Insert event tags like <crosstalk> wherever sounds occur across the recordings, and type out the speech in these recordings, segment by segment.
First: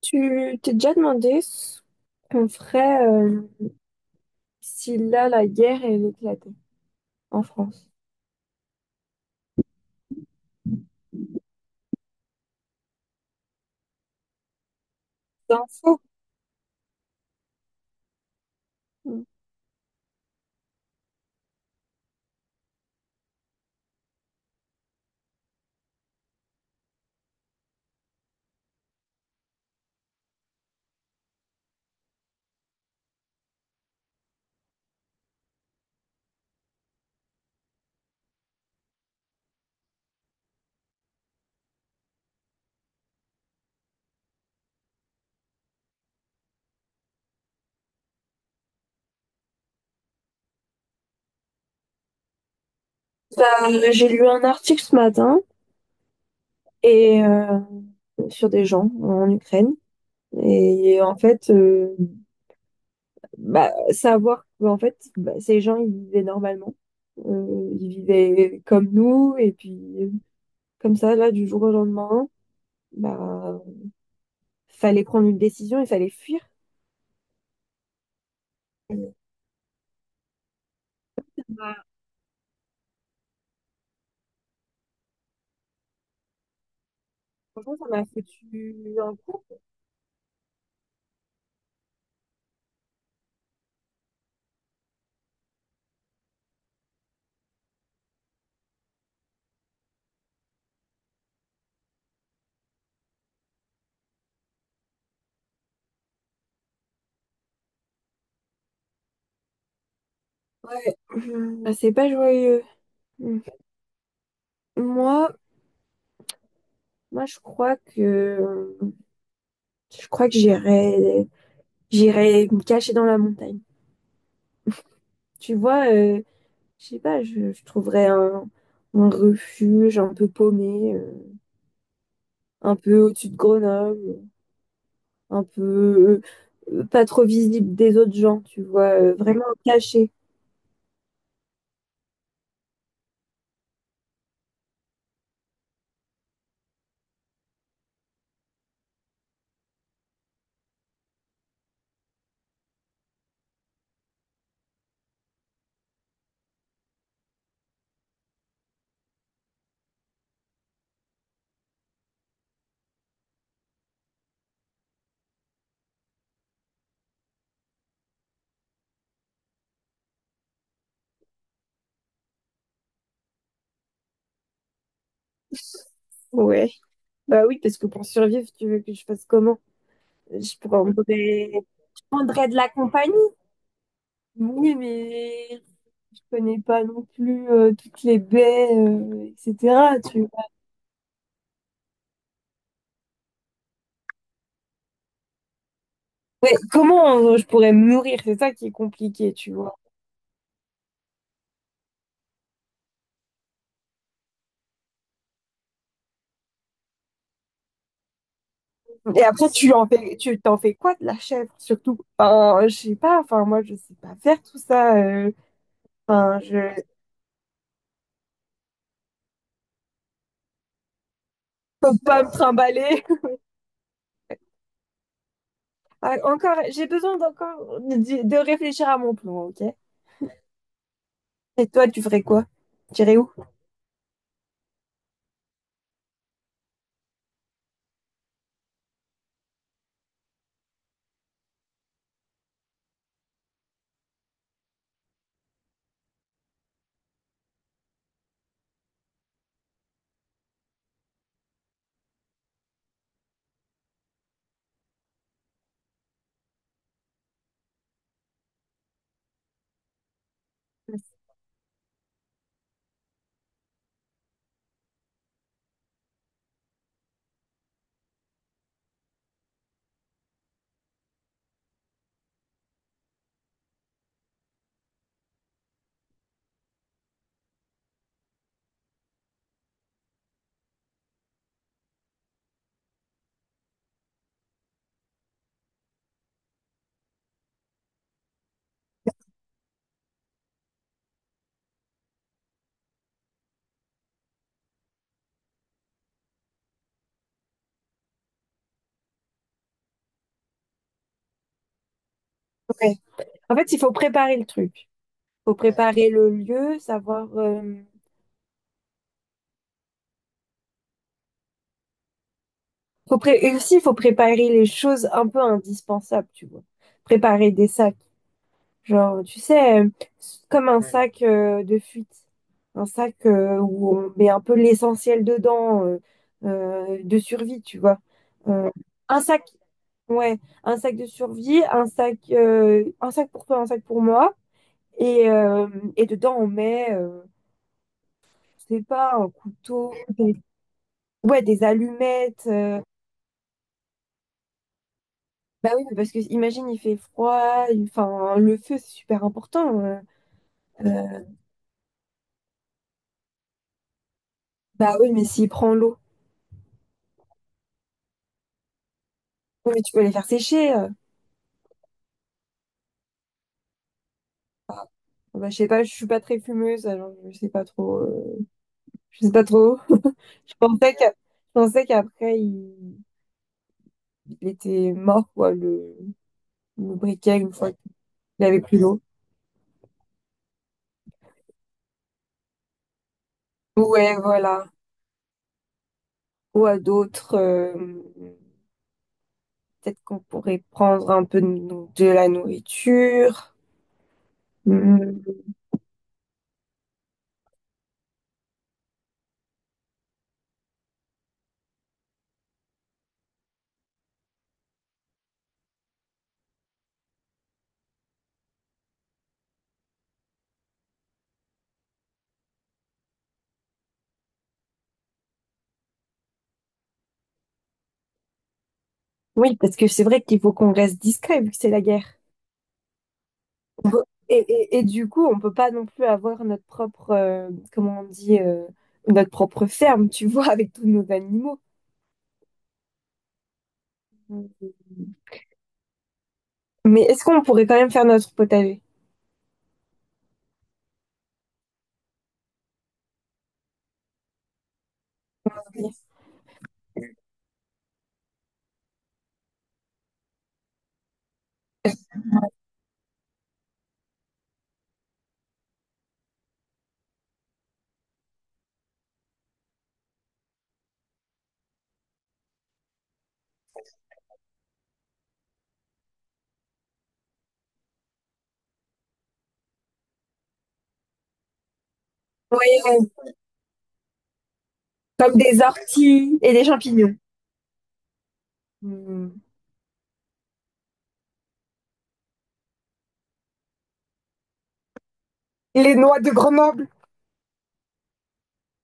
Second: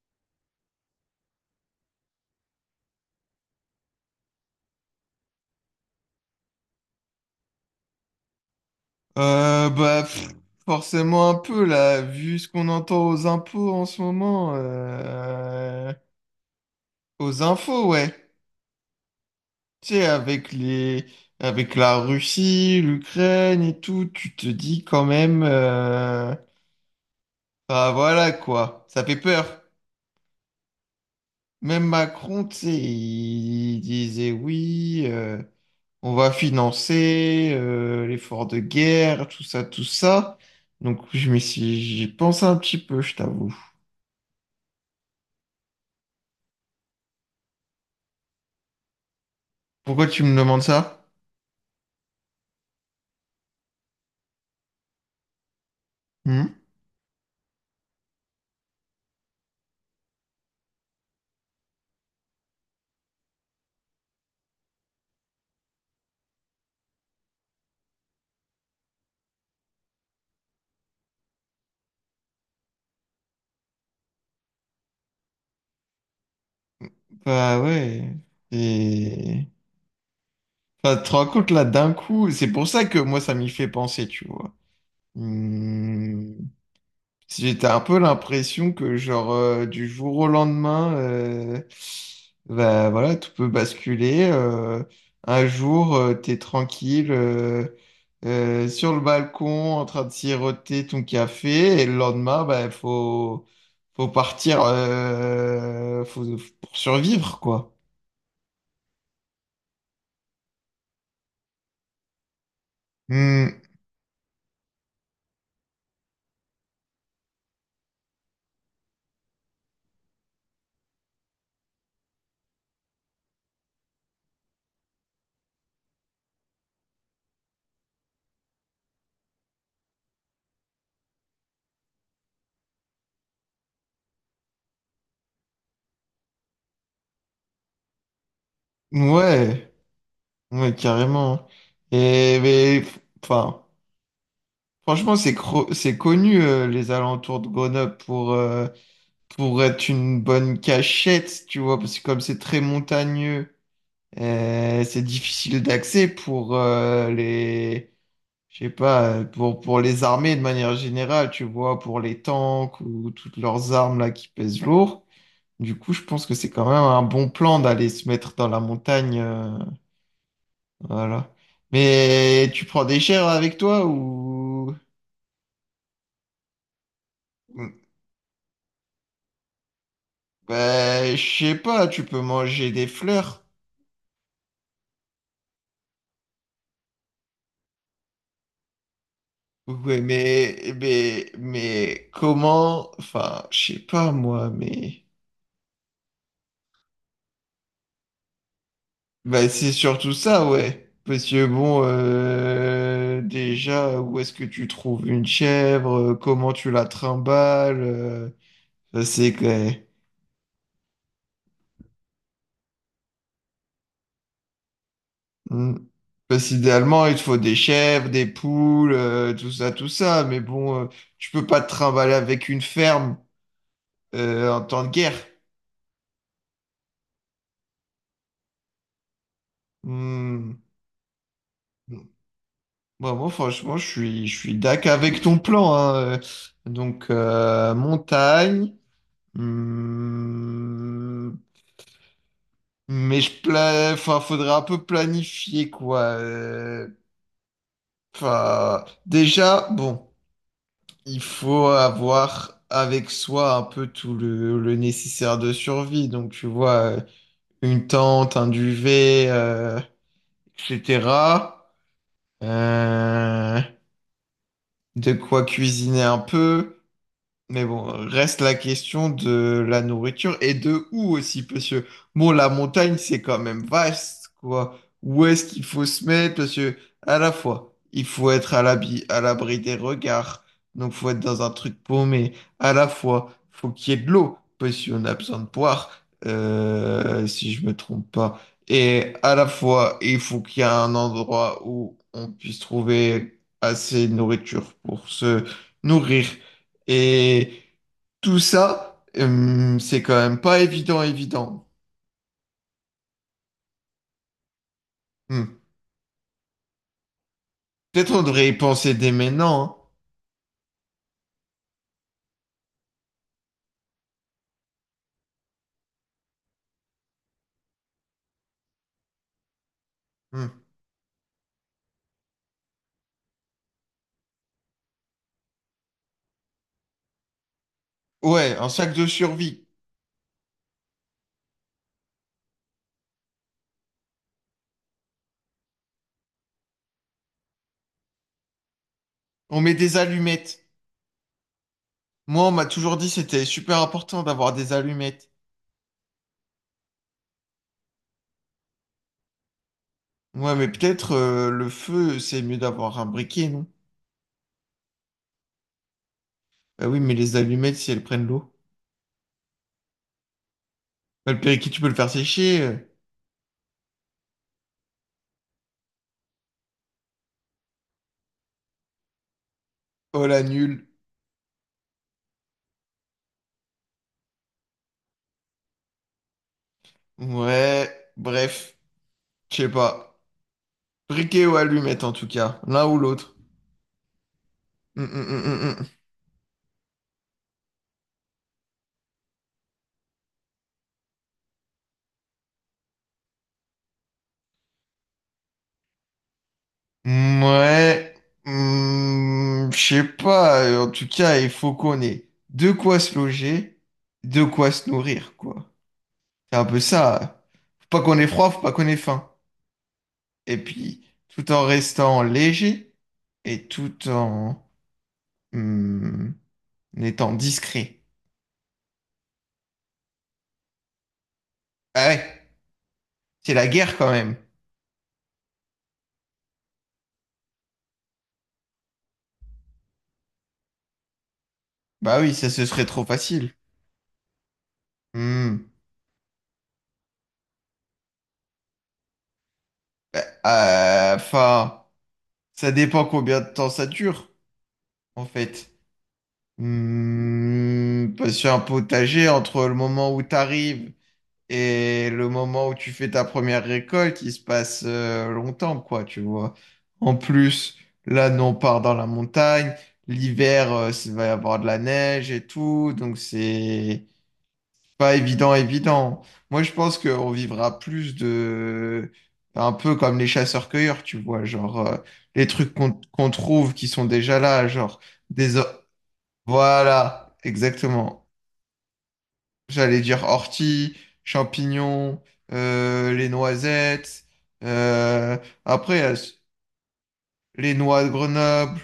Tu t'es déjà demandé ce qu'on ferait si là la guerre elle éclatait en France? Euh, bah, pff, Forcément un peu, là, vu ce qu'on entend aux impôts en ce moment. C'est un euh, fou. Aux infos, ouais. Tu sais, avec avec la Russie, l'Ukraine et tout, tu te dis quand même. Bah voilà, quoi. Ça fait peur. Même Macron, tu sais, il disait oui, on va financer l'effort de guerre, tout ça, tout ça. Donc, J'y pense un petit peu, je t'avoue. Pourquoi tu me demandes ça? J'ai lu un article ce matin Hmm. et sur des gens en Ukraine et en fait bah, savoir que, en fait bah, ces gens ils vivaient normalement. Ils vivaient comme nous et puis comme ça là du jour au lendemain bah fallait prendre une décision, il fallait fuir. Bah ouais. Et... Enfin, tu te rends compte là Bah, d'un coup, c'est pour ça que moi ça m'y fait penser, tu vois. Hmm. J'étais franchement un ça peu m'a l'impression que foutu un coup. Du jour au lendemain, bah voilà, tout peut basculer. Un jour, t'es tranquille sur le balcon en train de siroter ton café, et le lendemain, bah faut partir, faut, pour survivre quoi. Ouais. Mhm. Bah, c'est pas joyeux. Mm. Hmm, Moi, moi, je crois que je crois que j'irai me cacher dans la montagne. Tu vois, je sais pas, je trouverais un refuge un peu paumé, un peu au-dessus de Grenoble, un peu pas trop visible des autres gens, tu vois, vraiment ouais, caché. ouais, carrément. Et mais, enfin, franchement, c'est connu les alentours de Grenoble pour pour être une bonne cachette, tu vois, parce que comme c'est très montagneux, c'est difficile d'accès pour je sais pas, pour les armées de manière générale, tu vois, pour les tanks ou toutes leurs armes là qui pèsent lourd. Du coup, je pense que c'est quand même un bon plan d'aller se mettre dans la montagne, voilà. Mais tu prends des chairs avec toi Ouais. Bah oui, parce que pour survivre, tu veux que je fasse comment? Je Ben, je prendrais, sais pas, je tu peux prendrais de la manger des compagnie. fleurs. Oui, mais je connais pas non plus toutes les baies, Ouais, etc. Tu vois. Mais comment, enfin, je sais pas moi, mais Ouais, comment je pourrais me nourrir? C'est ça qui est compliqué, bah, tu c'est vois. surtout ça, ouais. Parce que bon, déjà, où est-ce que tu trouves une chèvre? Comment tu la trimbales? Ça, Et c'est après, clair. Tu t'en fais quoi de la chèvre, surtout? Enfin, je sais pas, enfin, moi, je sais pas faire tout ça. Hmm. Enfin, Parce je qu'idéalement, il te faut des chèvres, des poules, tout ça, tout ça. Mais bon, tu peux pas te peux trimballer pas me avec une trimballer. ferme <laughs> euh, en temps de guerre. Ah, encore, j'ai besoin d'encore de, réfléchir à mon plan, ok? Hmm. Et toi, tu ferais quoi? Tu Bon, irais moi, où? franchement, je suis dac avec ton plan, hein. Donc, montagne. Hum, enfin, faudra un peu planifier, quoi. Enfin, déjà, bon, il faut avoir avec soi un peu le nécessaire de survie. Donc, tu vois, euh, une tente, un duvet, etc. Euh, de quoi cuisiner un peu. Mais bon, reste la question de la nourriture et de où aussi, parce que bon, la montagne, c'est quand même vaste, quoi. Où est-ce qu'il faut se mettre? Parce que, à la fois, il faut être à l'abri des regards, donc faut être dans un truc paumé. À la fois, faut qu'il y ait de l'eau, parce qu'on a besoin de boire, si je me trompe pas. Et à la fois, il faut qu'il y ait un endroit où on puisse trouver assez de nourriture pour se nourrir. Et tout ça, c'est quand même pas évident, évident. Ouais. En fait, il faut préparer le truc. Faut Hmm. préparer le lieu, savoir. Peut-être on devrait y penser dès maintenant. Et aussi, il faut préparer les choses un peu indispensables, tu vois. Préparer des sacs. Genre, tu sais, Hein. comme un ouais, sac de fuite. Un sac où on met un peu l'essentiel dedans, de survie, tu vois. Hmm. Ouais, un Euh, sac de un sac, survie. ouais, un sac de survie, un sac pour toi, un sac pour moi. Et, euh, et dedans, on met, je sais pas, un On met couteau. des allumettes. Ouais, des allumettes. Moi, on m'a toujours dit que c'était super important d'avoir des allumettes. Bah oui, parce que imagine, il fait froid. Enfin, le feu, c'est super important. Ouais, mais peut-être euh, euh, le feu, c'est mieux d'avoir un briquet, non? Bah oui, mais s'il prend l'eau, Bah oui, mais les allumettes, si elles prennent l'eau. oui, mais tu peux les faire sécher. Bah, le périquet, tu peux le faire sécher, euh. Enfin, bah, je sais pas, je suis pas très fumeuse, alors je sais pas trop. Je sais pas trop. <laughs> Oh la nulle. Je pensais qu'après, il était mort, quoi, le briquet, une fois Ouais, qu'il avait bref, plus d'eau. je sais pas. Briquet ou allumette en tout cas, l'un ou l'autre. Ouais, voilà. Hmm, hmm, hmm, hmm, hmm. Ou à d'autres, peut-être qu'on pourrait prendre un peu de la nourriture. Mm, mm. Ouais, hmm, je sais pas. En tout cas, il faut qu'on ait de quoi se loger, de quoi se nourrir, quoi. C'est un peu ça. Faut pas qu'on ait froid, faut pas qu'on ait faim. Et puis, tout en restant léger et hmm, en étant discret. Oui, parce que c'est vrai qu'il faut qu'on reste discret vu que c'est la guerre. Ah ouais, c'est la guerre quand même. Et du coup, on peut pas non plus avoir notre propre, comment on dit, notre propre ferme, tu vois, <laughs> avec tous nos animaux. Bah oui, ça ce serait trop facile. Hmm. Mais est-ce qu'on pourrait quand même faire notre potager? Enfin, ça dépend combien de temps ça dure, en fait. Oui, Hmm, parce qu'un potager, entre le moment où tu arrives et le moment où tu fais ta première récolte, il se passe longtemps, quoi, tu vois. En plus, là, nous, on part dans la montagne. L'hiver, il va y avoir de la neige et tout, donc c'est pas évident, évident. Moi, je pense qu'on vivra plus un peu comme les chasseurs-cueilleurs, tu vois, genre les trucs qu'on oui, trouve qui sont déjà là, genre comme des, des o- orties et des champignons. voilà, exactement. Hmm. J'allais dire ortie, champignons, les noisettes. euh, Les après, il y a noix de s- Grenoble. les noix de Grenoble.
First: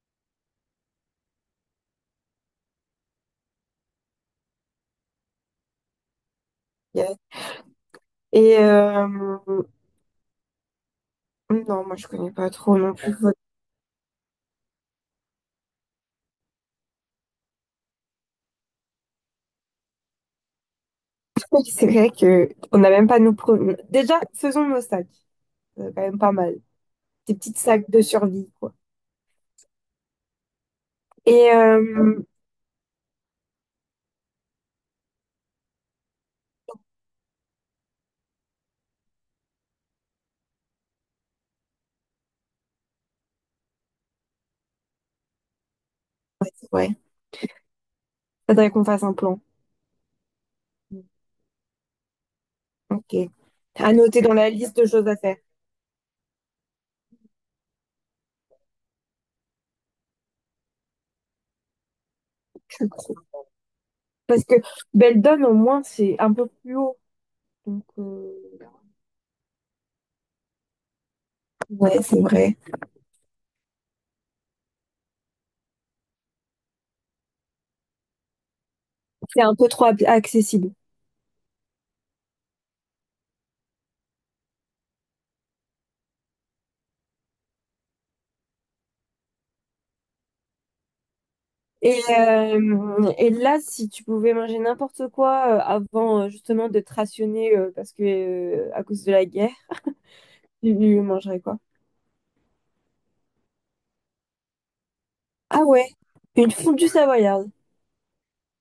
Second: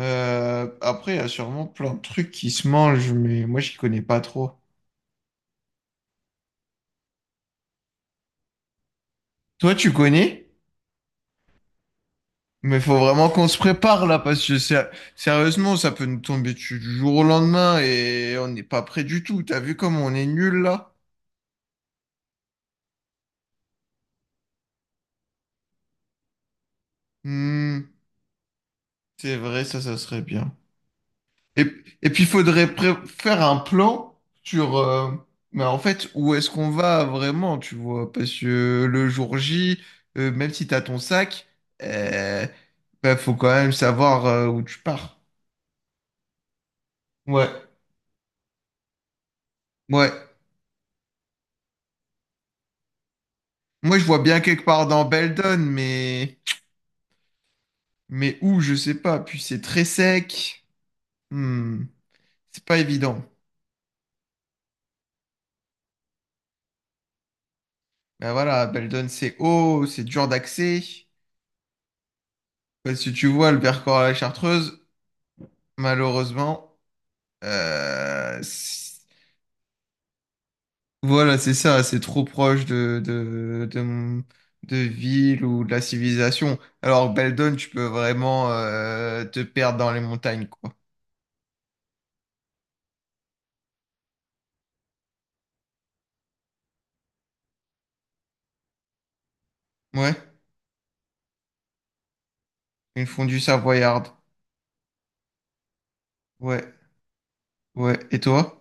Après, il y a sûrement plein de trucs qui se mangent, mais moi, j'y connais pas trop. Yes. Et Toi, tu connais? non, moi je connais pas trop Mais non faut plus vraiment votre qu'on se prépare là, parce que sérieusement, ça peut nous tomber dessus du jour au lendemain et on n'est pas prêt du tout. T'as vu comme on est nul là? truc. C'est vrai que on n'a même pas nos pro- Déjà, faisons nos sacs. C'est quand même pas mal. Des petites Hmm, sacs de survie, quoi. c'est vrai, ça serait bien. Et Et, et puis, il faudrait faire un plan sur, mais en fait, où est-ce qu'on va vraiment, tu vois? Parce que le jour J, même si t'as ton sac, euh, bah, faut quand même savoir où tu pars. ouais, Ouais, faudrait qu'on fasse un plan. ouais. Ok. À Moi, je vois noter dans bien la quelque liste part de dans choses à faire. Beldon, mais où, je sais pas. Puis c'est très sec. Hmm, c'est pas évident. <laughs> Parce que Beldon, au moins, c'est un peu plus haut. Donc, Ben voilà, Beldon, c'est haut, c'est dur d'accès. ouais, c'est vrai. Parce que tu vois, le Vercors à la Chartreuse, malheureusement. Euh, c- C'est un peu trop accessible. voilà, c'est ça, c'est trop proche de ville ou de la civilisation. Alors, Beldon, tu peux vraiment te perdre dans les montagnes, quoi. Et là, si tu pouvais manger n'importe quoi avant justement de te rationner parce que à cause de la guerre, Ouais, tu mangerais quoi? une fondue savoyarde. Ah ouais, une Ouais, fondue savoyarde. ouais. Et toi?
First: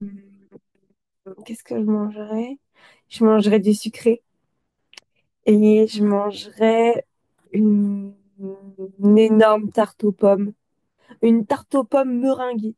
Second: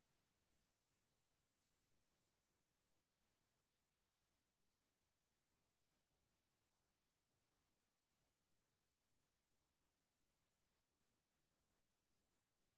Hmm, qu'est-ce que je mangerais? Je mangerais du sucré. Et je mangerais une, une énorme tarte aux pommes. Une tarte aux pommes meringuée.